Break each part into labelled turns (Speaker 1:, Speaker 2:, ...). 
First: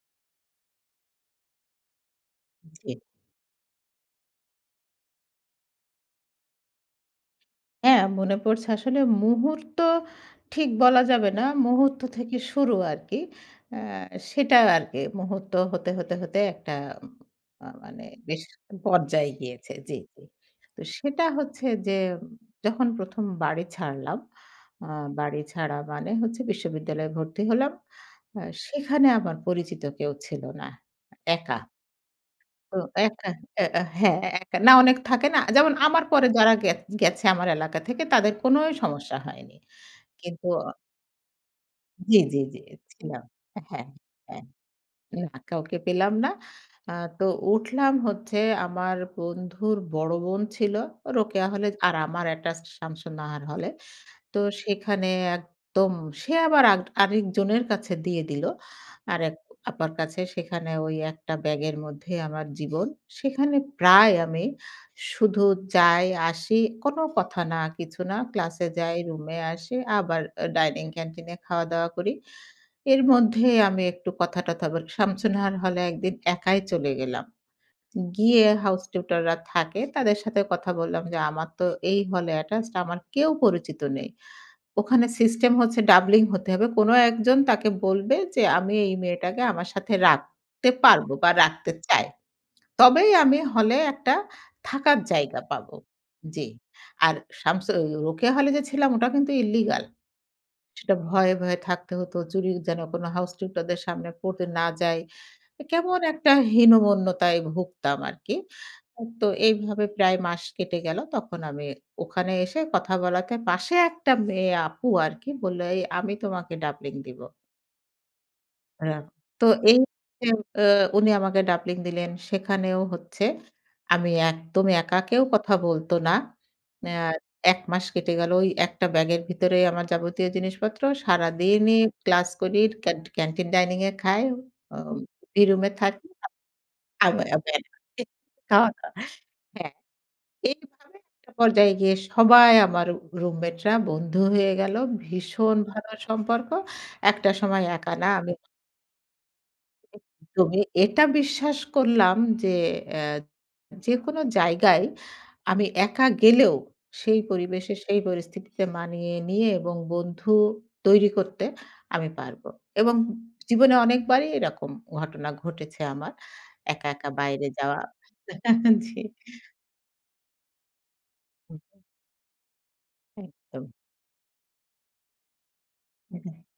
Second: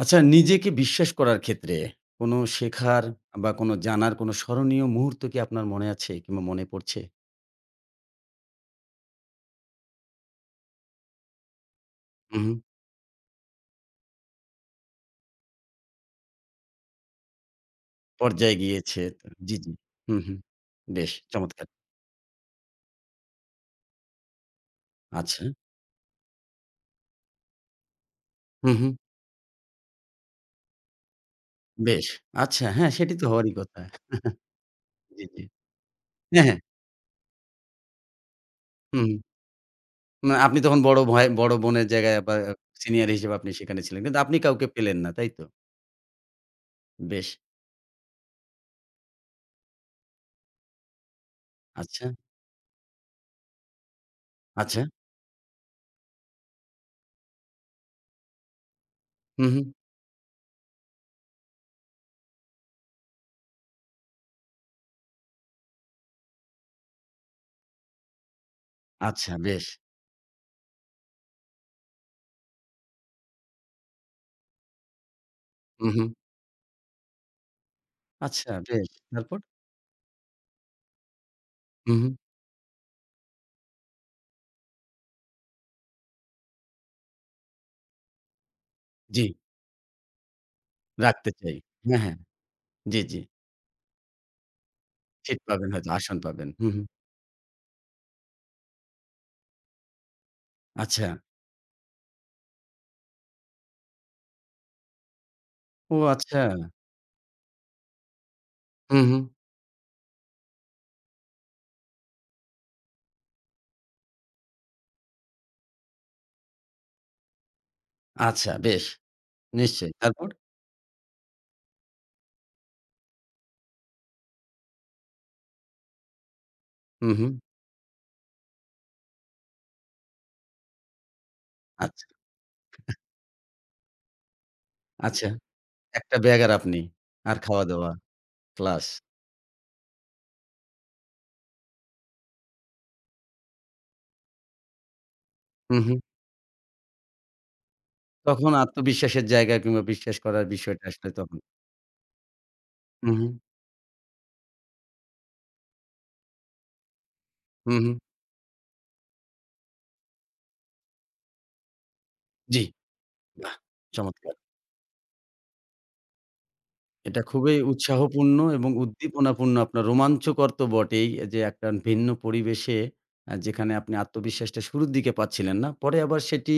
Speaker 1: আচ্ছা নিজেকে বিশ্বাস করার ক্ষেত্রে কোনো
Speaker 2: জি।
Speaker 1: শেখার বা কোনো জানার কোনো স্মরণীয় মুহূর্ত কি আপনার মনে আছে কিংবা মনে পড়ছে?
Speaker 2: হ্যাঁ, মনে পড়ছে আসলে মুহূর্ত ঠিক বলা যাবে না। মুহূর্ত থেকে
Speaker 1: হু, হু।
Speaker 2: শুরু আরকি। আ সেটা আরকি মুহূর্ত হতে, হতে একটা মানে বেশ
Speaker 1: পর্যায়ে গিয়েছে।
Speaker 2: পর্যায়ে
Speaker 1: জি, জি।
Speaker 2: গিয়েছে। জি,
Speaker 1: হু,
Speaker 2: জি।
Speaker 1: হু।
Speaker 2: তো
Speaker 1: বেশ
Speaker 2: সেটা
Speaker 1: চমৎকার।
Speaker 2: হচ্ছে যে যখন ১ম বাড়ি ছাড়লাম, আ বাড়ি
Speaker 1: আচ্ছা।
Speaker 2: ছাড়া মানে হচ্ছে বিশ্ববিদ্যালয়ে ভর্তি হলাম। আ
Speaker 1: হু, হু।
Speaker 2: সেখানে আমার পরিচিত কেউ ছিল না। একা।
Speaker 1: বেশ। আচ্ছা
Speaker 2: তো
Speaker 1: হ্যাঁ, সেটি তো
Speaker 2: একা
Speaker 1: হওয়ারই
Speaker 2: অ্যা
Speaker 1: কথা।
Speaker 2: অ্যা হ্যাঁ, একা না অনেক
Speaker 1: জি,
Speaker 2: থাকে না?
Speaker 1: জি।
Speaker 2: যেমন আমার পরে
Speaker 1: হ্যাঁ,
Speaker 2: যারা
Speaker 1: হ্যাঁ।
Speaker 2: গেছে আমার এলাকা থেকে তাদের কোনোই
Speaker 1: হুম,
Speaker 2: সমস্যা
Speaker 1: হুম।
Speaker 2: হয়নি।
Speaker 1: না
Speaker 2: কিন্তু
Speaker 1: আপনি তখন বড় ভাই, বড় বোনের জায়গায়
Speaker 2: জি,
Speaker 1: বা
Speaker 2: জি, জি,
Speaker 1: সিনিয়র
Speaker 2: ছিলাম।
Speaker 1: হিসেবে আপনি সেখানে
Speaker 2: হ্যাঁ,
Speaker 1: ছিলেন। কিন্তু আপনি
Speaker 2: হ্যাঁ।
Speaker 1: কাউকে পেলেন না,
Speaker 2: না
Speaker 1: তাই তো?
Speaker 2: কাউকে পেলাম না। আ তো
Speaker 1: বেশ।
Speaker 2: উঠলাম হচ্ছে আমার বন্ধুর বড় বোন ছিল রোকেয়া হলে আর
Speaker 1: আচ্ছা,
Speaker 2: আমার একটা শামসুন্নাহার হলে। তো
Speaker 1: আচ্ছা।
Speaker 2: সেখানে একদম সে আবার আরেকজনের কাছে দিয়ে দিল। আরেক
Speaker 1: হু, হু।
Speaker 2: আপার কাছে সেখানে ওই একটা ব্যাগের মধ্যে আমার জীবন। সেখানে প্রায় আমি শুধু যাই, আসি, কোনো কথা না, কিছু না। ক্লাসে যাই,
Speaker 1: আচ্ছা
Speaker 2: রুমে
Speaker 1: বেশ।
Speaker 2: আসি, আবার ডাইনিং ক্যান্টিনে খাওয়া-দাওয়া করি। এর মধ্যে আমি একটু কথা-টথা বলি। শামসুনাহার হলে
Speaker 1: হু, হু।
Speaker 2: একদিন একাই চলে গেলাম। গিয়ে
Speaker 1: আচ্ছা
Speaker 2: হাউস
Speaker 1: বেশ।
Speaker 2: টিউটররা
Speaker 1: তারপর?
Speaker 2: থাকে, তাদের সাথে কথা বললাম যে, "আমার তো
Speaker 1: হু,
Speaker 2: এই
Speaker 1: হু।
Speaker 2: হলে অ্যাটাচড, আমার কেউ পরিচিত নেই।" ওখানে সিস্টেম হচ্ছে ডাবলিং হতে হবে। কোনো একজন তাকে বলবে যে, "আমি এই
Speaker 1: জি।
Speaker 2: মেয়েটাকে আমার সাথে রাখতে পারবো
Speaker 1: রাখতে
Speaker 2: বা
Speaker 1: চাই।
Speaker 2: রাখতে
Speaker 1: হ্যাঁ,
Speaker 2: চাই।
Speaker 1: হ্যাঁ। জি,
Speaker 2: তবেই
Speaker 1: জি।
Speaker 2: আমি হলে একটা থাকার
Speaker 1: সিট
Speaker 2: জায়গা
Speaker 1: পাবেন
Speaker 2: পাবো।"
Speaker 1: হয়তো, আসন
Speaker 2: জি।
Speaker 1: পাবেন। হুম, হুম।
Speaker 2: আর শামসু রোকেয়া হলে যে ছিলাম ওটা কিন্তু ইল্লিগাল। সেটা
Speaker 1: আচ্ছা।
Speaker 2: ভয়ে, ভয়ে থাকতে হতো। চুরি যেন কোনো হাউস টিউটারদের সামনে পড়তে না যাই।
Speaker 1: ও
Speaker 2: কেমন একটা
Speaker 1: আচ্ছা।
Speaker 2: হীনমন্যতায় ভুগতাম আরকি।
Speaker 1: হুম, হুম।
Speaker 2: তো এইভাবে প্রায় মাস কেটে গেল। তখন আমি ওখানে এসে কথা বলাতে পাশে একটা মেয়ে আপু আরকি বলল, "এই আমি তোমাকে ডাবলিং দিব।"
Speaker 1: আচ্ছা বেশ।
Speaker 2: হ্যাঁ, তো এই
Speaker 1: নিশ্চয়ই।
Speaker 2: যে
Speaker 1: তারপর?
Speaker 2: আ উনি আমাকে ডাবলিং দিলেন। সেখানেও হচ্ছে আমি একদম একা কেউ কথা বলত না। আ
Speaker 1: হুম, হুম।
Speaker 2: ১ মাস কেটে গেল। ওই একটা ব্যাগের ভিতরে আমার যাবতীয় জিনিসপত্র। সারাদিনই
Speaker 1: আচ্ছা,
Speaker 2: ক্লাস করি, ক্যান্টিন ডাইনিং এ খাই। আ
Speaker 1: আচ্ছা।
Speaker 2: রুমে থাকি।
Speaker 1: একটা ব্যাগ আর আপনি।
Speaker 2: আবে
Speaker 1: আর
Speaker 2: আবে
Speaker 1: খাওয়া-দাওয়া, ক্লাস।
Speaker 2: খাওয়া-দাওয়া হ্যাঁ। এইভাবে একটা পর্যায়ে গিয়ে সবাই আমার রুমমেটরা বন্ধু হয়ে গেল। ভীষণ
Speaker 1: হুম,
Speaker 2: ভালো
Speaker 1: হুম।
Speaker 2: সম্পর্ক। একটা সময় একা না আমি
Speaker 1: তখন আত্মবিশ্বাসের জায়গা কিংবা বিশ্বাস করার
Speaker 2: একদমই
Speaker 1: বিষয়টা
Speaker 2: এটা
Speaker 1: আসলে তখন।
Speaker 2: বিশ্বাস করলাম যে অ্যা
Speaker 1: হুম, হুম।
Speaker 2: যেকোনো জায়গায় আমি একা গেলেও সেই পরিবেশে,
Speaker 1: হুম, হুম।
Speaker 2: সেই পরিস্থিতিতে মানিয়ে নিয়ে এবং বন্ধু তৈরি করতে আমি পারব।
Speaker 1: জি।
Speaker 2: এবং
Speaker 1: বাহ!
Speaker 2: জীবনে অনেকবারই
Speaker 1: চমৎকার।
Speaker 2: এরকম ঘটনা ঘটেছে আমার। একা, একা
Speaker 1: এটা
Speaker 2: বাইরে
Speaker 1: খুবই
Speaker 2: যাওয়া
Speaker 1: উৎসাহপূর্ণ এবং
Speaker 2: জি।
Speaker 1: উদ্দীপনাপূর্ণ আপনার রোমাঞ্চকর তো বটেই যে
Speaker 2: হুম,
Speaker 1: একটা ভিন্ন পরিবেশে
Speaker 2: একদম।
Speaker 1: যেখানে আপনি আত্মবিশ্বাসটা শুরুর দিকে পাচ্ছিলেন না। পরে আবার সেটি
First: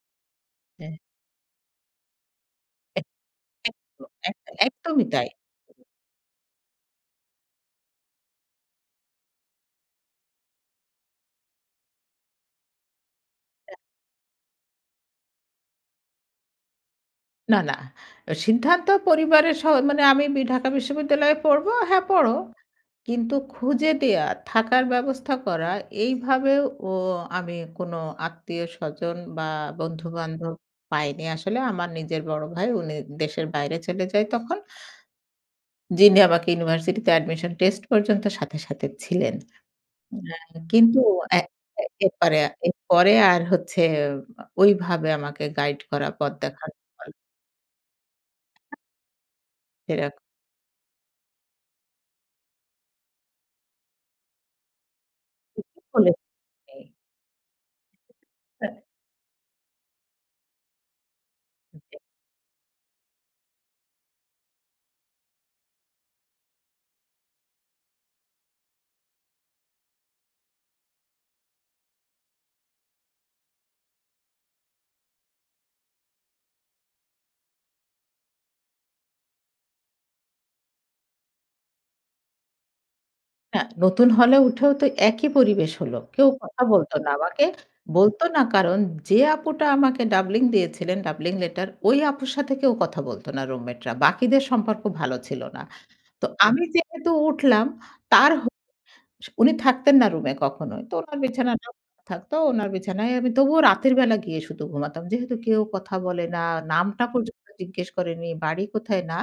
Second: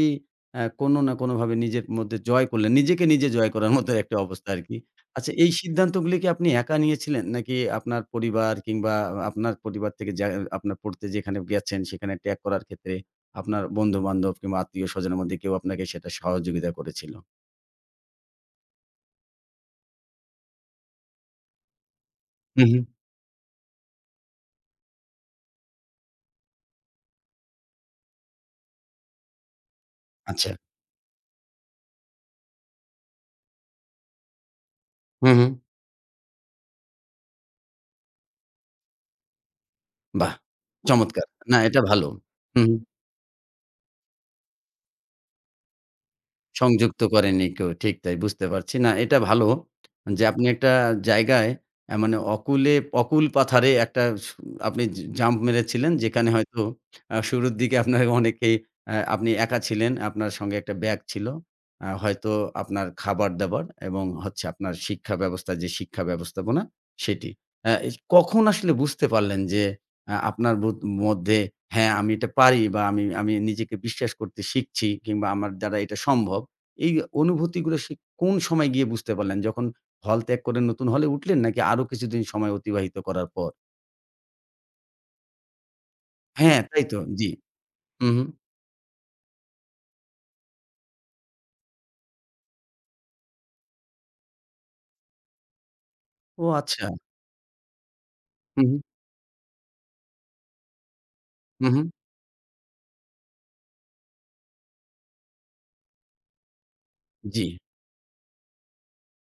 Speaker 2: হ্যাঁ,
Speaker 1: কোনো না কোনোভাবে নিজের মধ্যে জয় করলেন। নিজেকে নিজে জয় করার মতো
Speaker 2: একদম,
Speaker 1: একটা অবস্থা
Speaker 2: একদম,
Speaker 1: আরকি।
Speaker 2: একদমই তাই।
Speaker 1: আচ্ছা এই সিদ্ধান্তগুলি কি আপনি একা নিয়েছিলেন? নাকি আপনার পরিবার কিংবা আপনার পরিবার থেকে যা আপনার পড়তে যেখানে গেছেন সেখানে ত্যাগ করার ক্ষেত্রে আপনার বন্ধু-বান্ধব কিংবা আত্মীয়-স্বজনের মধ্যে কেউ আপনাকে সেটা সহযোগিতা করেছিল?
Speaker 2: না, না। সিদ্ধান্ত পরিবারের সহ মানে আমি ঢাকা বিশ্ববিদ্যালয়ে পড়বো, হ্যাঁ পড়ো।
Speaker 1: হু, হু।
Speaker 2: কিন্তু খুঁজে দেয়া, থাকার ব্যবস্থা করা এইভাবেও ও আমি কোনো আত্মীয়স্বজন বা
Speaker 1: আচ্ছা।
Speaker 2: বন্ধু-বান্ধব পাইনি আসলে। আমার নিজের বড় ভাই উনি দেশের বাইরে চলে যায় তখন।
Speaker 1: হু, হু।
Speaker 2: যিনি আমাকে ইউনিভার্সিটিতে অ্যাডমিশন টেস্ট পর্যন্ত সাথে, সাথে ছিলেন।
Speaker 1: বাহ!
Speaker 2: হ্যাঁ, কিন্তু
Speaker 1: চমৎকার।
Speaker 2: এ
Speaker 1: না এটা
Speaker 2: এ
Speaker 1: ভালো।
Speaker 2: এরপরে
Speaker 1: হু।
Speaker 2: এরপরে আর হচ্ছে ওইভাবে আমাকে গাইড করা, পথ দেখানো
Speaker 1: সংযুক্ত
Speaker 2: হয়
Speaker 1: করেনি কেউ। ঠিক তাই বুঝতে পারছি। না এটা ভালো
Speaker 2: সেরকম
Speaker 1: যে আপনি একটা জায়গায় মানে অকুলে অকুল পাথারে একটা আপনি জাম্প
Speaker 2: কিছু
Speaker 1: মেরেছিলেন
Speaker 2: বলেছে।
Speaker 1: যেখানে হয়তো শুরুর দিকে আপনার অনেকেই
Speaker 2: হ্যাঁ,
Speaker 1: আপনি একা ছিলেন। আপনার সঙ্গে একটা ব্যাগ ছিল। হয়তো আপনার খাবার-দাবার এবং হচ্ছে আপনার শিক্ষা ব্যবস্থা যে শিক্ষা ব্যবস্থাপনা সেটি। আ এ কখন আসলে বুঝতে পারলেন যে আপনার মধ্যে হ্যাঁ, আমি এটা পারি বা আমি আমি নিজেকে বিশ্বাস করতে শিখছি কিংবা আমার দ্বারা এটা সম্ভব? এই অনুভূতিগুলো সে কোন সময় গিয়ে বুঝতে পারলেন? যখন হল ত্যাগ করে নতুন হলে উঠলেন নাকি আরো কিছুদিন সময় অতিবাহিত করার পর?
Speaker 2: না নতুন হলে উঠেও তো একই পরিবেশ হলো। কেউ
Speaker 1: হ্যাঁ,
Speaker 2: কথা
Speaker 1: তাই
Speaker 2: বলতো
Speaker 1: তো।
Speaker 2: না
Speaker 1: জি।
Speaker 2: আমাকে।
Speaker 1: হু, হু।
Speaker 2: বলতো না কারণ যে আপুটা আমাকে ডাবলিং দিয়েছিলেন, ডাবলিং লেটার ওই আপুর সাথে কেউ কথা বলতো না রুমমেটরা। বাকিদের সম্পর্ক ভালো ছিল না। তো
Speaker 1: ও
Speaker 2: আমি
Speaker 1: আচ্ছা।
Speaker 2: যেহেতু উঠলাম তার হ
Speaker 1: হু, হু,
Speaker 2: উনি থাকতেন না রুমে কখনোই। তো উনার
Speaker 1: হু,
Speaker 2: বিছানাটাও
Speaker 1: হু।
Speaker 2: থাকতো। উনার বিছানায় আমি তবুও রাতের বেলা গিয়ে শুধু ঘুমাতাম। যেহেতু কেউ কথা বলে না, নামটা
Speaker 1: জি।
Speaker 2: পর্যন্ত জিজ্ঞেস করেনি, বাড়ি কোথায় না।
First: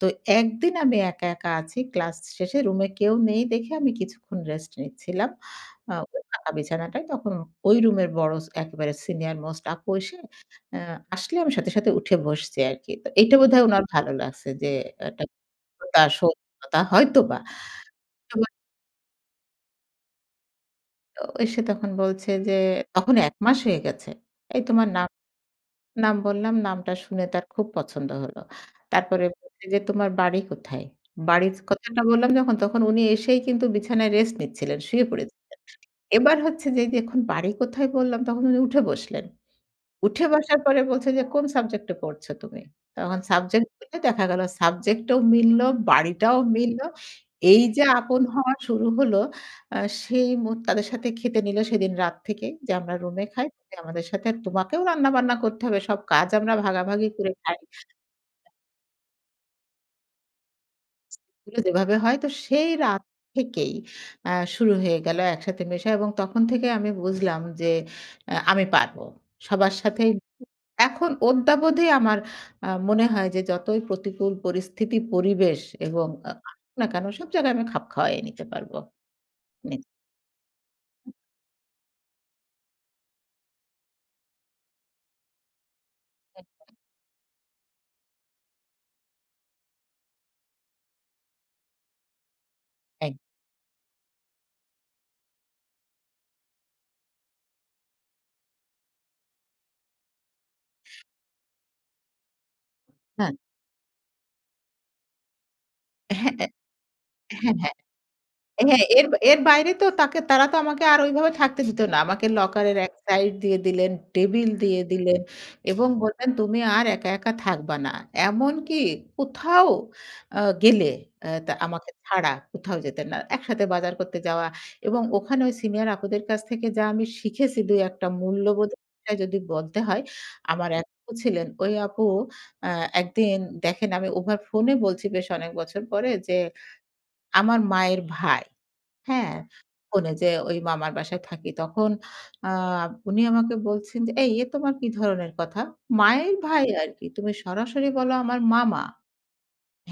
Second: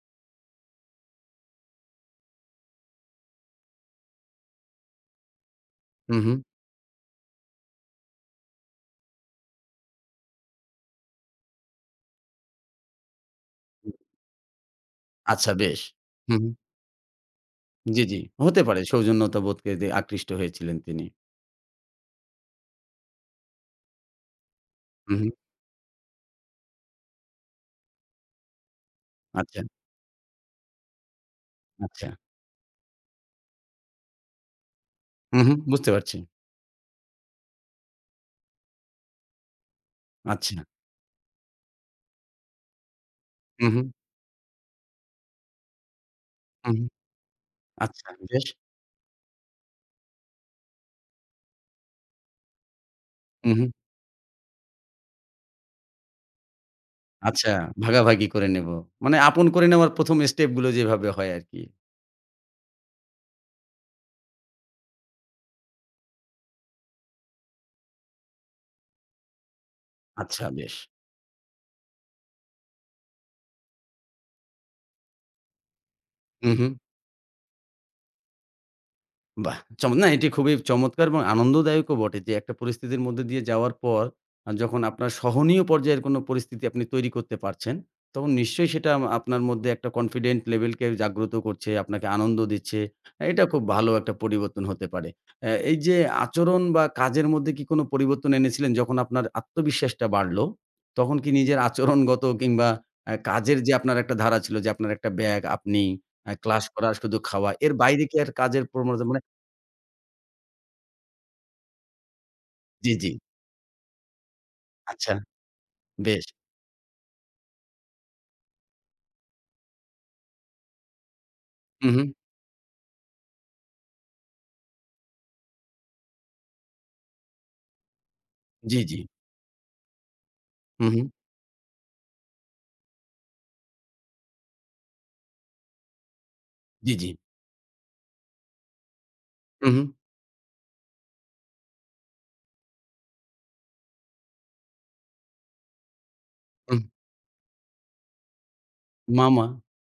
Speaker 2: তো একদিন আমি একা, একা আছি। ক্লাস শেষে রুমে কেউ নেই দেখে আমি কিছুক্ষণ রেস্ট নিচ্ছিলাম।
Speaker 1: হু,
Speaker 2: ওই
Speaker 1: হু।
Speaker 2: ফাঁকা বিছানাটায় তখন ওই রুমের বড় একেবারে সিনিয়র মোস্ট আপু এসে আ আসলে আমি সাথে, সাথে উঠে বসছি আরকি। তো এইটা বোধহয় উনার ভালো লাগছে যে একটা
Speaker 1: আচ্ছা বেশ।
Speaker 2: শ্রদ্ধা,
Speaker 1: হু, হু।
Speaker 2: সৌজন্যতা হয়তোবা।
Speaker 1: জি, জি। হতে পারে সৌজন্যতাবোধকে যে আকৃষ্ট হয়েছিলেন তিনি।
Speaker 2: তো এসে তখন বলছে যে তখন ১ মাস হয়ে গেছে। "এই তোমার নাম"
Speaker 1: হু, হু।
Speaker 2: নাম বললাম, নামটা শুনে তার খুব পছন্দ হলো। তারপরে
Speaker 1: আচ্ছা,
Speaker 2: বলছে যে, "তোমার বাড়ি কোথায়?" বাড়ির কথাটা
Speaker 1: আচ্ছা।
Speaker 2: বললাম যখন, তখন উনি এসেই কিন্তু বিছানায় রেস্ট নিচ্ছিলেন, শুয়ে
Speaker 1: হু,
Speaker 2: পড়েছিলেন।
Speaker 1: হু। বুঝতে পারছি।
Speaker 2: এবার হচ্ছে যে, এই যে এখন বাড়ি কোথায় বললাম, তখন উনি উঠে বসলেন। উঠে
Speaker 1: আচ্ছা।
Speaker 2: বসার পরে বলছে যে, "কোন সাবজেক্টে পড়ছো তুমি?" তখন
Speaker 1: হু,
Speaker 2: সাবজেক্ট
Speaker 1: হু,
Speaker 2: বললে দেখা গেল সাবজেক্টও মিলল, বাড়িটাও
Speaker 1: হু,
Speaker 2: মিলল।
Speaker 1: হু।
Speaker 2: এই যে
Speaker 1: আচ্ছা
Speaker 2: আপন
Speaker 1: বেশ।
Speaker 2: হওয়া শুরু হলো, আ সেই মুড তাদের সাথে খেতে নিল সেদিন রাত থেকে যে, "আমরা রুমে খাই,
Speaker 1: হু, হু।
Speaker 2: তুমি আমাদের সাথে আর তোমাকেও রান্না-বান্না করতে হবে। সব কাজ আমরা ভাগাভাগি করে
Speaker 1: আচ্ছা
Speaker 2: খাই।
Speaker 1: ভাগাভাগি করে নেব। মানে আপন করে নেওয়ার ১ম স্টেপ গুলো যেভাবে হয়
Speaker 2: এগুলো
Speaker 1: আরকি।
Speaker 2: যেভাবে হয়।" তো সেই রাত থেকেই আ শুরু হয়ে গেল একসাথে মেশা এবং তখন থেকে আমি বুঝলাম যে, আমি পারব। সবার সাথেই
Speaker 1: আচ্ছা বেশ।
Speaker 2: এখন অদ্যাবধি আমার মনে হয় যে যতই প্রতিকূল পরিস্থিতি, পরিবেশ এবং
Speaker 1: হু, হু।
Speaker 2: আসুক না কেন সব জায়গায় আমি খাপ খাওয়াই নিতে পারবো।
Speaker 1: বাহ!
Speaker 2: নি
Speaker 1: না এটি খুবই চমৎকার এবং আনন্দদায়কও বটে যে একটা পরিস্থিতির মধ্যে দিয়ে যাওয়ার পর যখন আপনার সহনীয় পর্যায়ের কোনো পরিস্থিতি আপনি তৈরি করতে পারছেন, তখন নিশ্চয়ই সেটা আপনার মধ্যে একটা কনফিডেন্ট লেভেলকে জাগ্রত করছে, আপনাকে আনন্দ দিচ্ছে।
Speaker 2: এক
Speaker 1: এটা খুব ভালো একটা পরিবর্তন হতে পারে। এই যে আচরণ বা কাজের মধ্যে কি কোনো পরিবর্তন এনেছিলেন যখন আপনার আত্মবিশ্বাসটা বাড়লো, তখন কি নিজের আচরণগত কিংবা
Speaker 2: হ্যাঁ, হ্যাঁ,
Speaker 1: কাজের যে আপনার একটা ধারা ছিল যে আপনার একটা ব্যাগ, আপনি, ক্লাস করা, শুধু খাওয়া,
Speaker 2: হ্যাঁ।
Speaker 1: এর বাইরে কি আর কাজের
Speaker 2: হ্যাঁ, এর এর বাইরে তো তাকে তারা তো আমাকে আর ওইভাবে থাকতে দিত না। আমাকে লকারের
Speaker 1: জি,
Speaker 2: এক
Speaker 1: জি।
Speaker 2: সাইড দিয়ে দিলেন, টেবিল দিয়ে
Speaker 1: আচ্ছা,
Speaker 2: দিলেন এবং
Speaker 1: বেশ।
Speaker 2: বললেন, "তুমি আর একা, একা থাকবা না।" এমনকি কোথাও গেলে আ তা
Speaker 1: হু,
Speaker 2: আমাকে
Speaker 1: হু।
Speaker 2: ছাড়া কোথাও যেতেন না। একসাথে বাজার করতে যাওয়া এবং ওখানে ওই সিনিয়র আপুদের কাছ থেকে যা আমি শিখেছি ২-১ টা
Speaker 1: জি,
Speaker 2: মূল্যবোধের
Speaker 1: জি।
Speaker 2: বিষয় যদি বলতে হয়, আমার
Speaker 1: হু,
Speaker 2: এক
Speaker 1: হু।
Speaker 2: আপু ছিলেন। ওই আপু আ একদিন দেখেন আমি ওভার ফোনে বলছি বেশ অনেক বছর পরে যে,
Speaker 1: জি, জি।
Speaker 2: আমার মায়ের ভাই। হ্যাঁ,
Speaker 1: হু, হু।
Speaker 2: ফোনে যে ওই মামার বাসায় থাকি তখন আ উনি আমাকে বলছেন যে, "এই তোমার কি ধরনের কথা? মায়ের ভাই
Speaker 1: হুম।
Speaker 2: আরকি। তুমি সরাসরি বলো আমার মামা।
Speaker 1: মামা।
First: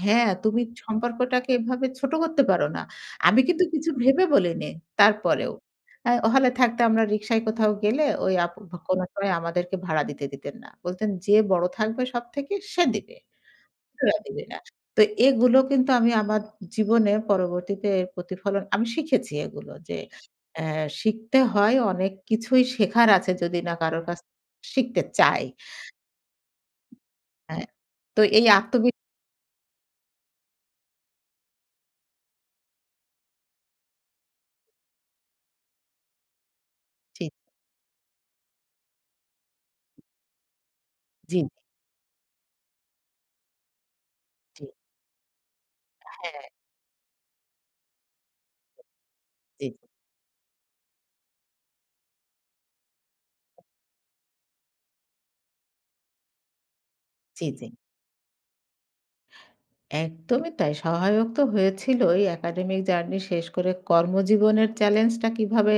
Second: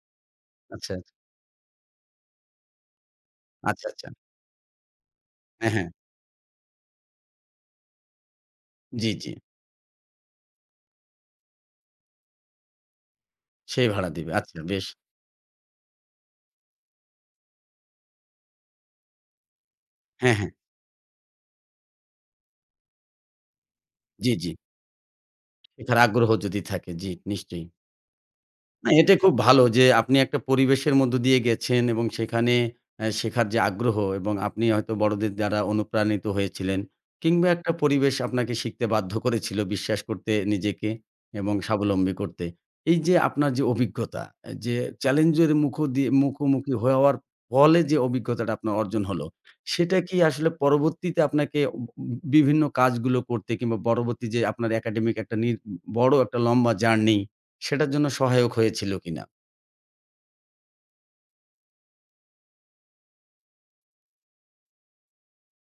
Speaker 2: হ্যাঁ, তুমি
Speaker 1: আচ্ছা,
Speaker 2: সম্পর্কটাকে এভাবে ছোট করতে পারো না।" আমি কিন্তু
Speaker 1: আচ্ছা,
Speaker 2: কিছু
Speaker 1: আচ্ছা।
Speaker 2: ভেবে বলিনি তারপরেও।
Speaker 1: হ্যাঁ, হ্যাঁ।
Speaker 2: হলে থাকতে আমরা রিক্সায় কোথাও গেলে ওই আপু কোনো
Speaker 1: জি, জি।
Speaker 2: সময় আমাদেরকে ভাড়া দিতে দিতেন না। বলতেন, "যে বড় থাকবে সবথেকে সে দিবে।"
Speaker 1: সে ভাড়া দিবে।
Speaker 2: রাখি
Speaker 1: আচ্ছা
Speaker 2: না।
Speaker 1: বেশ।
Speaker 2: তো এগুলো কিন্তু আমি আমার জীবনে পরবর্তীতে এর প্রতিফলন আমি শিখেছি এগুলো যে
Speaker 1: হ্যাঁ, হ্যাঁ।
Speaker 2: অ্যা শিখতে হয় অনেক কিছুই শেখার আছে যদি না কারোর কাছ
Speaker 1: জি,
Speaker 2: থেকে
Speaker 1: জি।
Speaker 2: শিখতে চাই।
Speaker 1: শেখার আগ্রহ যদি থাকে। জি, নিশ্চয়ই।
Speaker 2: হ্যাঁ, তো এই
Speaker 1: না, এটা
Speaker 2: আত্মবিশ্বাস
Speaker 1: খুব ভালো যে আপনি একটা পরিবেশের মধ্য দিয়ে গেছেন এবং সেখানে শেখার যে আগ্রহ এবং আপনি হয়তো বড়দের দ্বারা অনুপ্রাণিত হয়েছিলেন
Speaker 2: জি,
Speaker 1: কিংবা একটা পরিবেশ আপনাকে শিখতে বাধ্য করেছিল বিশ্বাস করতে নিজেকে
Speaker 2: জি,
Speaker 1: এবং স্বাবলম্বী করতে। এই যে আপনার যে অভিজ্ঞতা,
Speaker 2: জি,
Speaker 1: যে চ্যালেঞ্জের মুখ দিয়ে
Speaker 2: হ্যাঁ,
Speaker 1: মুখোমুখি হওয়ার ফলে যে অভিজ্ঞতাটা আপনার অর্জন হলো,
Speaker 2: জি,
Speaker 1: সেটা কি আসলে পরবর্তীতে আপনাকে বিভিন্ন কাজগুলো করতে কিংবা পরবর্তী যে আপনার একাডেমিক একটা বড় একটা লম্বা জার্নি
Speaker 2: জি, জি,
Speaker 1: সেটার জন্য সহায়ক হয়েছিল কিনা?
Speaker 2: একদমই তাই। সহায়ক তো হয়েছিলই একাডেমিক জার্নি শেষ করে কর্মজীবনের চ্যালেঞ্জটা কিভাবে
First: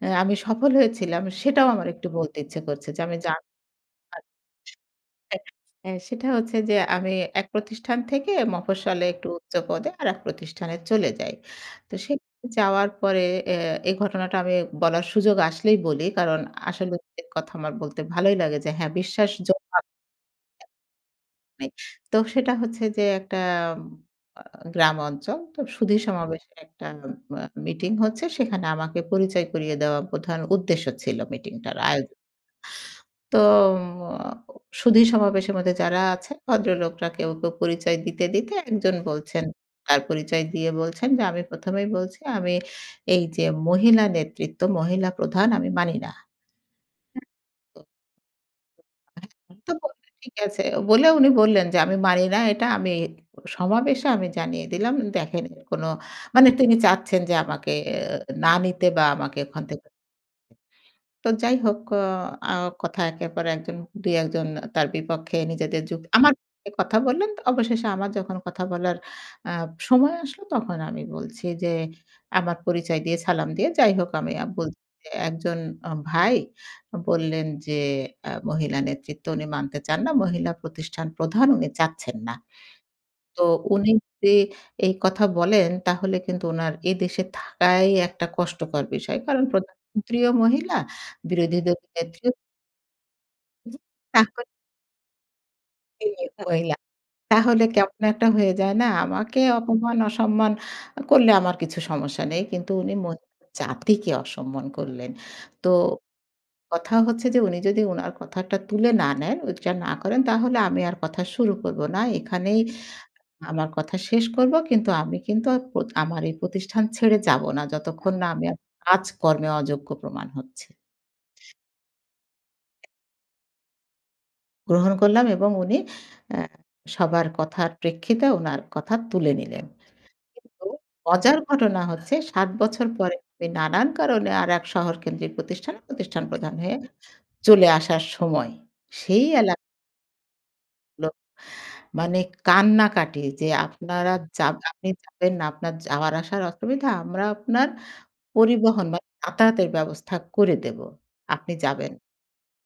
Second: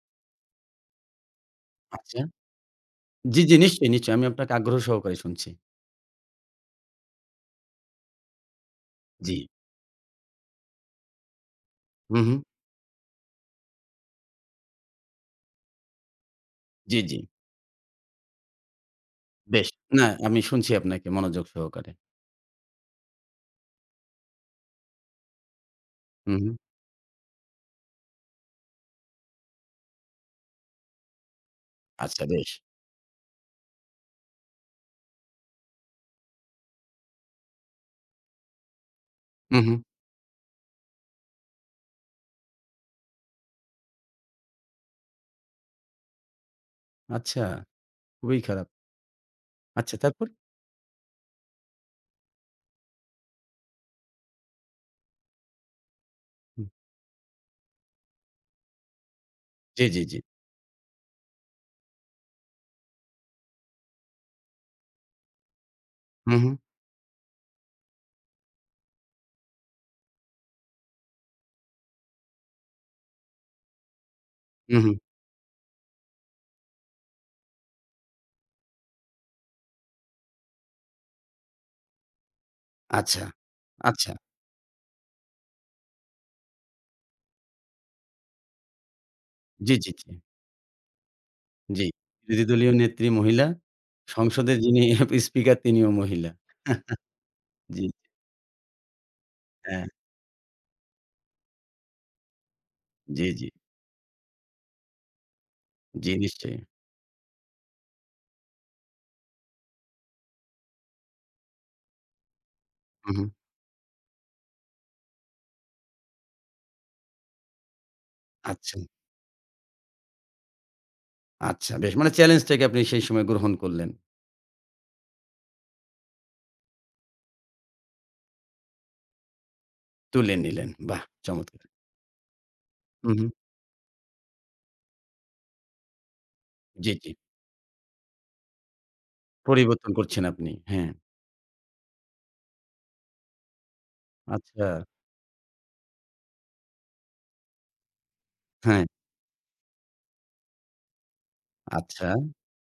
Speaker 2: আমি সফল হয়েছিলাম সেটাও আমার একটু
Speaker 1: আচ্ছা।
Speaker 2: বলতে ইচ্ছে করছে যে আমি জান
Speaker 1: জি, জি, নিশ্চয়ই, নিশ্চয়ই। আমি আপনাকে আগ্রহ সহকারে শুনছি।
Speaker 2: হ্যাঁ, সেটা হচ্ছে যে আমি এক প্রতিষ্ঠান থেকে মফস্বলে একটু
Speaker 1: জি।
Speaker 2: উচ্চ পদে আরেক প্রতিষ্ঠানে চলে যাই। তো
Speaker 1: হু, হু।
Speaker 2: সেখানে যাওয়ার পরে এ এই ঘটনাটা আমি বলার সুযোগ আসলেই বলি। কারণ আসলে
Speaker 1: জি, জি।
Speaker 2: এর কথা আমার বলতে ভালোই লাগে যে হ্যাঁ, বিশ্বাস
Speaker 1: বেশ।
Speaker 2: জন্মাবে
Speaker 1: না, আমি শুনছি আপনাকে মনোযোগ
Speaker 2: নাই।
Speaker 1: সহকারে।
Speaker 2: তো সেটা হচ্ছে যে একটা আ গ্রাম অঞ্চল। তো সুধী
Speaker 1: হু, হু।
Speaker 2: সমাবেশের একটা মিটিং হচ্ছে। সেখানে আমাকে পরিচয় করিয়ে দেওয়া প্রধান উদ্দেশ্য ছিল মিটিংটার আয়োজন।
Speaker 1: আচ্ছা বেশ।
Speaker 2: তো উম সুধী সমাবেশের মধ্যে যারা আছে ভদ্রলোকরা কেউ, কেউ পরিচয় দিতে, দিতে একজন বলছেন,
Speaker 1: হু, হু।
Speaker 2: তার পরিচয় দিয়ে বলছেন যে, "আমি ১ম এই বলছি আমি এই যে মহিলা নেতৃত্ব, মহিলা প্রধান আমি মানি না।"
Speaker 1: আচ্ছা, খুবই খারাপ।
Speaker 2: আমি তো বলল,
Speaker 1: আচ্ছা তারপর?
Speaker 2: "ঠিক আছে।" বলে উনি বললেন যে, "আমি মানি না এটা আমি সমাবেশে আমি জানিয়ে দিলাম। দেখেন এর কোনো" মানে
Speaker 1: হুম।
Speaker 2: তিনি চাচ্ছেন যে আমাকে আহ, না নিতে বা আমাকে ওখান
Speaker 1: জি,
Speaker 2: থেকে
Speaker 1: জি, জি।
Speaker 2: তো যাই হোক অ আ কথা একের পর একজন ২ ১ জন তার বিপক্ষে নিজেদের যুক্তি আমার
Speaker 1: হু, হু।
Speaker 2: পক্ষে কথা বললেন। তো অবশেষে আমার যখন কথা বলার আ সময় আসলো তখন আমি বলছি যে, আমার পরিচয় দিয়ে সালাম দিয়ে যাই হোক আমি
Speaker 1: হু,
Speaker 2: বলছি
Speaker 1: হু।
Speaker 2: যে, একজন ভাই বললেন যে, মহিলা নেতৃত্ব উনি মানতে চান না। মহিলা প্রতিষ্ঠান প্রধান উনি চাচ্ছেন না।
Speaker 1: আচ্ছা,
Speaker 2: তো উনি
Speaker 1: আচ্ছা।
Speaker 2: যদি এই কথা বলেন তাহলে কিন্তু উনার এদেশে থাকাই একটা কষ্টকর বিষয়। কারণ
Speaker 1: জি, জি, জি,
Speaker 2: প্রধানমন্ত্রীও মহিলা, বিরোধী
Speaker 1: জি।
Speaker 2: দলীয় নেত্রীও
Speaker 1: বিরোধী দলীয় নেত্রী মহিলা,
Speaker 2: তারপর
Speaker 1: সংসদের যিনি স্পিকার তিনিও মহিলা।
Speaker 2: তিনিও মহিলা। তাহলে
Speaker 1: জি,
Speaker 2: কেমন একটা হয়ে যায় না? আমাকে
Speaker 1: হ্যাঁ।
Speaker 2: অপমান, অসম্মান করলে আমার কিছু সমস্যা নেই। কিন্তু উনি
Speaker 1: জি,
Speaker 2: মহিলা
Speaker 1: জি,
Speaker 2: জাতিকে অসম্মান করলেন। তো
Speaker 1: জি, নিশ্চয়ই।
Speaker 2: কথা হচ্ছে যে উনি যদি উনার কথাটা তুলে না নেন, ওইটা না করেন তাহলে আমি আর কথা শুরু করব না। এখানেই
Speaker 1: হু, হু।
Speaker 2: আমার কথা শেষ করব কিন্তু আমি কিন্তু আর আমার এই প্রতিষ্ঠান ছেড়ে যাব না যতক্ষণ না আমি আমার
Speaker 1: আচ্ছা।
Speaker 2: কাজকর্মে অযোগ্য প্রমাণ হচ্ছি।
Speaker 1: আচ্ছা বেশ। মানে চ্যালেঞ্জটাকে আপনি সেই সময় গ্রহণ করলেন।
Speaker 2: গ্রহণ করলাম এবং উনি অ্যা সবার কথার প্রেক্ষিতে উনার কথা তুলে নিলেন।
Speaker 1: তুলে
Speaker 2: কিন্তু
Speaker 1: নিলেন। বাহ!
Speaker 2: মজার
Speaker 1: চমৎকার।
Speaker 2: ঘটনা হচ্ছে ৭ বছর
Speaker 1: হু,
Speaker 2: পরে
Speaker 1: হু।
Speaker 2: আমি নানান কারণে আরেক শহরকেন্দ্রিক প্রতিষ্ঠানে প্রতিষ্ঠান প্রধান হয়ে
Speaker 1: জি, জি।
Speaker 2: চলে আসার সময় সেই এলাকাগুলো
Speaker 1: পরিবর্তন করছেন আপনি। হ্যাঁ।
Speaker 2: মানে কান্নাকাটি যে আপনারা যাব
Speaker 1: আচ্ছা।
Speaker 2: আপনি যাবেন না, আপনার যাওয়ার আসার অসুবিধা, আমরা আপনার
Speaker 1: হ্যাঁ।
Speaker 2: পরিবহন বা যাতায়াতের ব্যবস্থা করে দেব। আপনি যাবেন।
Speaker 1: আচ্ছা।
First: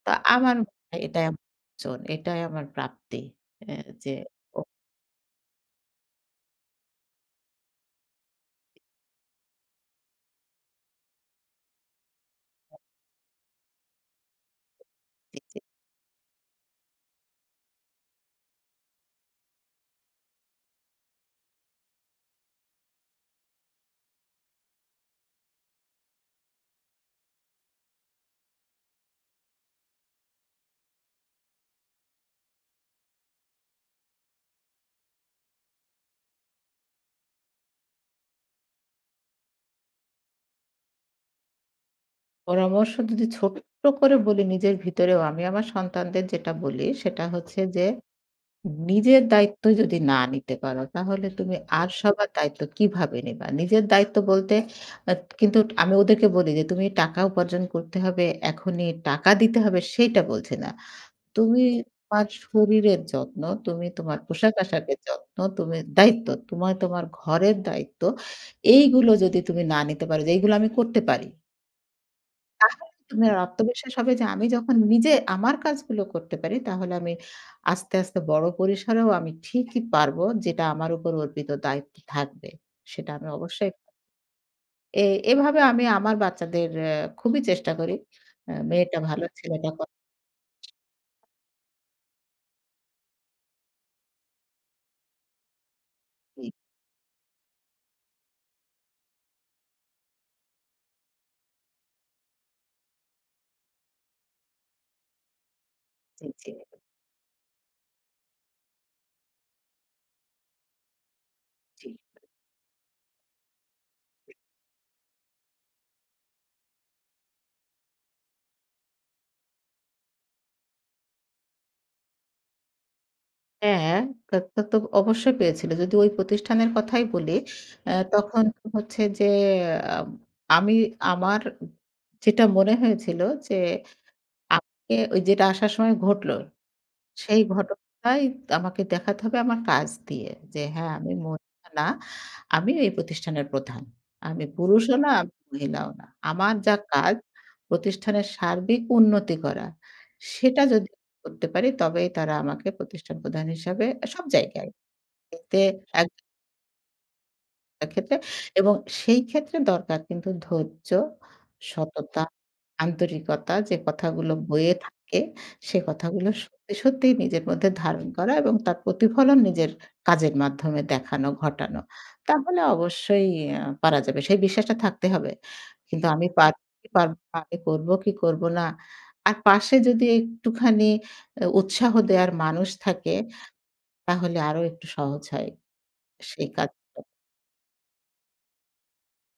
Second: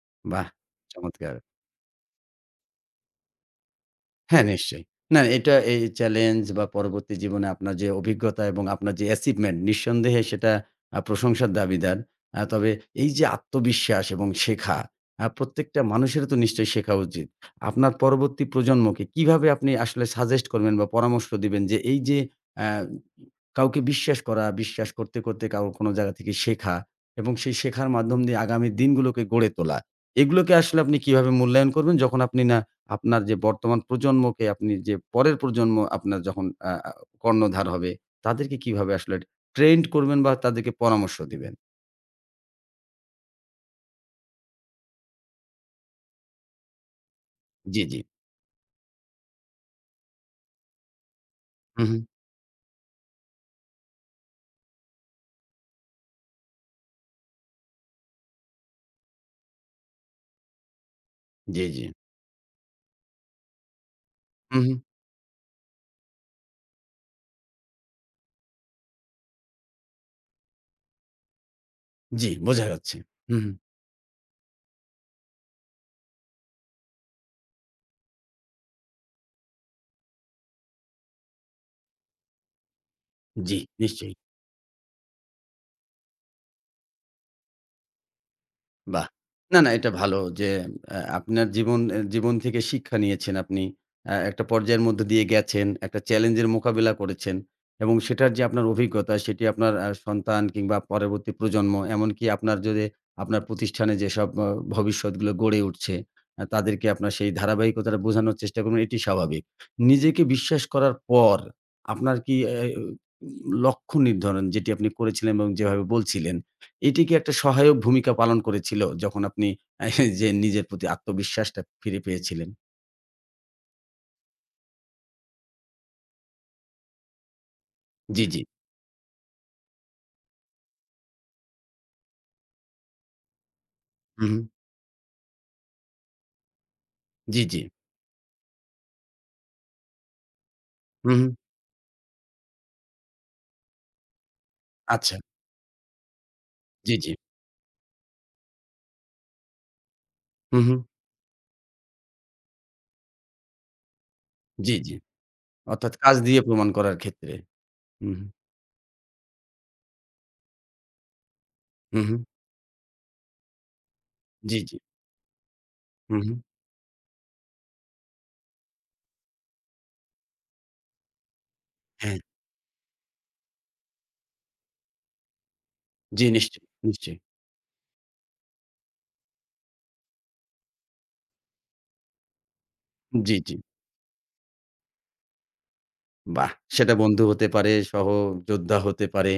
Speaker 2: তো
Speaker 1: বাহ!
Speaker 2: আমার মনে হয় এটাই
Speaker 1: চমৎকার।
Speaker 2: আমার অর্জন, এটাই আমার প্রাপ্তি। অ্যা যে
Speaker 1: হ্যাঁ, নিশ্চয়ই। না এটা এই চ্যালেঞ্জ বা পরবর্তী জীবনে আপনার যে অভিজ্ঞতা এবং আপনার যে অ্যাচিভমেন্ট নিঃসন্দেহে সেটা প্রশংসার দাবিদার। তবে এই যে আত্মবিশ্বাস এবং শেখা,
Speaker 2: উক্তি যে
Speaker 1: প্রত্যেকটা মানুষের তো নিশ্চয়ই শেখা উচিত। আপনার পরবর্তী প্রজন্মকে কিভাবে আপনি আসলে সাজেস্ট করবেন বা পরামর্শ দিবেন যে এই যে আ কাউকে বিশ্বাস করা, বিশ্বাস করতে কারো কোনো জায়গা থেকে শেখা এবং সেই শেখার মাধ্যম দিয়ে আগামী দিনগুলোকে গড়ে তোলা। এগুলোকে আসলে আপনি কিভাবে মূল্যায়ন করবেন যখন আপনি না আপনার যে বর্তমান প্রজন্মকে আপনি যে পরের প্রজন্ম আপনার যখন আ আ কর্ণধার হবে, তাদেরকে কিভাবে আসলে ট্রেন্ড করবেন বা তাদেরকে পরামর্শ দিবেন?
Speaker 2: পরামর্শ যদি ছোট্ট করে বলি নিজের ভিতরেও আমি আমার সন্তানদের যেটা বলি সেটা হচ্ছে
Speaker 1: জি,
Speaker 2: যে,
Speaker 1: জি।
Speaker 2: "নিজের দায়িত্ব যদি না নিতে পারো তাহলে তুমি
Speaker 1: হু,
Speaker 2: আর
Speaker 1: হু।
Speaker 2: সবার দায়িত্ব কিভাবে নিবা?" নিজের দায়িত্ব বলতে আ কিন্তু আমি ওদেরকে বলি যে, "তুমি টাকা উপার্জন করতে হবে, এখনই টাকা দিতে হবে" সেইটা বলছি না। তুমি
Speaker 1: জি, জি।
Speaker 2: শরীরের যত্ন, তুমি তোমার
Speaker 1: হু, হু।
Speaker 2: পোশাক-আশাকের যত্ন, তুমি দায়িত্ব, তোমার তোমার ঘরের দায়িত্ব। এইগুলো যদি তুমি না নিতে পারো যে এইগুলো আমি করতে পারি।
Speaker 1: জি, বোঝা
Speaker 2: তাহলে
Speaker 1: যাচ্ছে।
Speaker 2: তোমার
Speaker 1: হু, হু।
Speaker 2: আত্মবিশ্বাস হবে যে আমি যখন নিজে আমার কাজগুলো করতে পারি তাহলে আমি আস্তে, আস্তে বড় পরিসরেও আমি ঠিকই পারবো যেটা আমার উপর অর্পিত দায়িত্ব থাকবে। সেটা আমি
Speaker 1: জি,
Speaker 2: অবশ্যই
Speaker 1: নিশ্চয়ই।
Speaker 2: এ এভাবে আমি আমার বাচ্চাদের খুবই চেষ্টা করি। মেয়েটা
Speaker 1: বাহ!
Speaker 2: ভালো
Speaker 1: না, না
Speaker 2: ছেলেটা কম।
Speaker 1: এটা ভালো যে আপনার জীবন এ জীবন থেকে শিক্ষা নিয়েছেন আপনি। একটা পর্যায়ের মধ্য দিয়ে গেছেন, একটা
Speaker 2: জি,
Speaker 1: চ্যালেঞ্জের মোকাবিলা করেছেন এবং সেটার যে আপনার অভিজ্ঞতা সেটি আপনার সন্তান কিংবা পরবর্তী প্রজন্ম এমনকি আপনার যদি আপনার প্রতিষ্ঠানে যেসব ভবিষ্যৎগুলো গড়ে উঠছে,
Speaker 2: জি,
Speaker 1: তাদেরকে আপনার সেই ধারাবাহিকতাটা বোঝানোর চেষ্টা করবেন এটি স্বাভাবিক। নিজেকে বিশ্বাস করার পর
Speaker 2: জি।
Speaker 1: আপনার কি এ উ লক্ষ্য নির্ধারণ যেটি আপনি করেছিলেন এবং যেভাবে বলছিলেন এটি কি একটা সহায়ক ভূমিকা পালন করেছিল যখন আপনি আহ, যে নিজের প্রতি আত্মবিশ্বাসটা ফিরে পেয়েছিলেন?
Speaker 2: হ্যাঁ, তা তা তো অবশ্যই পেয়েছিল। যদি ওই প্রতিষ্ঠানের কথাই বলি,
Speaker 1: জি, জি।
Speaker 2: তখন তো হচ্ছে যে আম আমি আমার যেটা মনে হয়েছিল যে
Speaker 1: হু, হু।
Speaker 2: আমাকে ওই যেটা আসার সময় ঘটলো সেই
Speaker 1: জি, জি।
Speaker 2: ঘটনাটাই আমাকে দেখাতে হবে আমার কাজ দিয়ে। যে হ্যাঁ,
Speaker 1: হু,
Speaker 2: আমি
Speaker 1: হু।
Speaker 2: মহিলা না, আমি এই প্রতিষ্ঠানের প্রধান। আমি পুরুষও না,
Speaker 1: আচ্ছা।
Speaker 2: আমি মহিলাও না। আমার যা
Speaker 1: জি, জি।
Speaker 2: কাজ প্রতিষ্ঠানের সার্বিক উন্নতি করা,
Speaker 1: হু,
Speaker 2: সেটা
Speaker 1: হু।
Speaker 2: যদি করতে পারি তবেই তারা আমাকে প্রতিষ্ঠান প্রধান হিসাবে সব জায়গায়
Speaker 1: জি, জি।
Speaker 2: এতে
Speaker 1: অর্থাৎ
Speaker 2: এক
Speaker 1: কাজ দিয়ে প্রমাণ করার ক্ষেত্রে।
Speaker 2: একটা
Speaker 1: হু,
Speaker 2: ক্ষেত্রে
Speaker 1: হু।
Speaker 2: এবং সেই ক্ষেত্রে দরকার কিন্তু ধৈর্য,
Speaker 1: হু, হু।
Speaker 2: সততা, আন্তরিকতা যে কথাগুলো
Speaker 1: জি, জি।
Speaker 2: বইয়ে থাকে সে
Speaker 1: হু,
Speaker 2: কথাগুলো
Speaker 1: হু।
Speaker 2: সত্যি, সত্যিই নিজের মধ্যে ধারণ করা এবং তার প্রতিফলন নিজের কাজের মাধ্যমে দেখানো, ঘটানো।
Speaker 1: হ্যাঁ।
Speaker 2: তাহলে অবশ্যই পারা যাবে। সেই বিশ্বাসটা থাকতে হবে। কিন্তু
Speaker 1: জি
Speaker 2: আমি পারব
Speaker 1: নিশ্চয়ই,
Speaker 2: কি পারব
Speaker 1: নিশ্চয়ই।
Speaker 2: না, আমি করব কি করব না। আর পাশে যদি একটুখানি উৎসাহ দেওয়ার মানুষ থাকে
Speaker 1: জি, জি।
Speaker 2: তাহলে আরো একটু সহজ হয় সেই
Speaker 1: বাহ! সেটা
Speaker 2: কাজগুলো
Speaker 1: বন্ধু হতে পারে, সহযোদ্ধা হতে পারে,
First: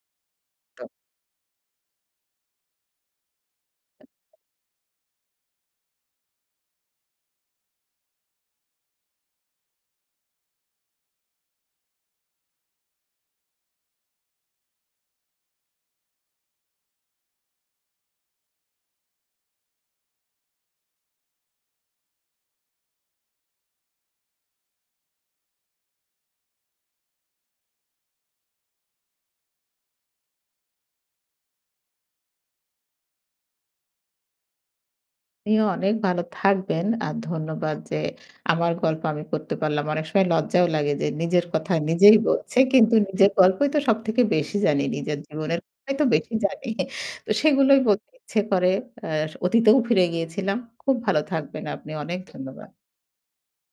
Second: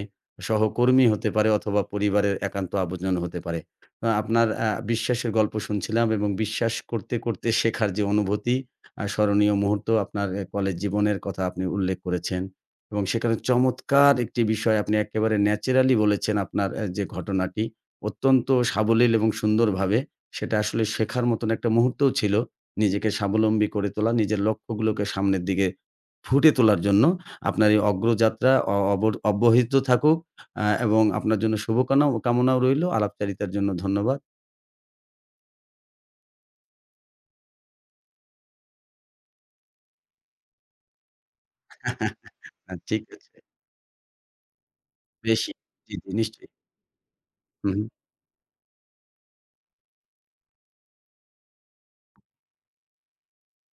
Speaker 1: সহকর্মী হতে পারে অথবা পরিবারের একান্ত আপনজন হতে পারে। আপনার বিশ্বাসের গল্প শুনছিলাম এবং বিশ্বাস করতে শেখার যে অনুভূতি, স্মরণীয় মুহূর্ত আপনার এ কলেজ জীবনের কথা আপনি উল্লেখ করেছেন এবং সেখানে চমৎকার একটি বিষয় আপনি একেবারে ন্যাচারালি বলেছেন আপনার এ যে ঘটনাটি, অত্যন্ত সাবলীল এবং সুন্দরভাবে। সেটা আসলে শেখার মতন একটা মুহূর্তও ছিল। নিজেকে স্বাবলম্বী করে তোলা, নিজের লক্ষ্যগুলোকে সামনের দিকে ফুটে তোলার জন্য আপনার এই অগ্রযাত্রা অ অব অব্যাহত থাকুক এবং আপনার জন্য শুভকানা কামনাও রইল। আলাপচারিতার জন্য ধন্যবাদ।
Speaker 2: আপনিও অনেক ভালো থাকবেন। আর ধন্যবাদ যে আমার গল্প আমি পড়তে পারলাম। অনেক সময় লজ্জাও লাগে যে নিজের কথা নিজেই বলছে কিন্তু
Speaker 1: ঠিক
Speaker 2: নিজের
Speaker 1: আছে।
Speaker 2: গল্পই তো সবথেকে বেশি জানি। নিজের
Speaker 1: বেশি।
Speaker 2: জীবনের
Speaker 1: জি,
Speaker 2: কথাই তো
Speaker 1: জি
Speaker 2: বেশি
Speaker 1: নিশ্চয়ই।
Speaker 2: জানি। তো
Speaker 1: হুম।
Speaker 2: সেগুলোই বলতে ইচ্ছে করে। আ অতীতেও ফিরে গিয়েছিলাম। খুব ভালো থাকবেন আপনি। অনেক ধন্যবাদ।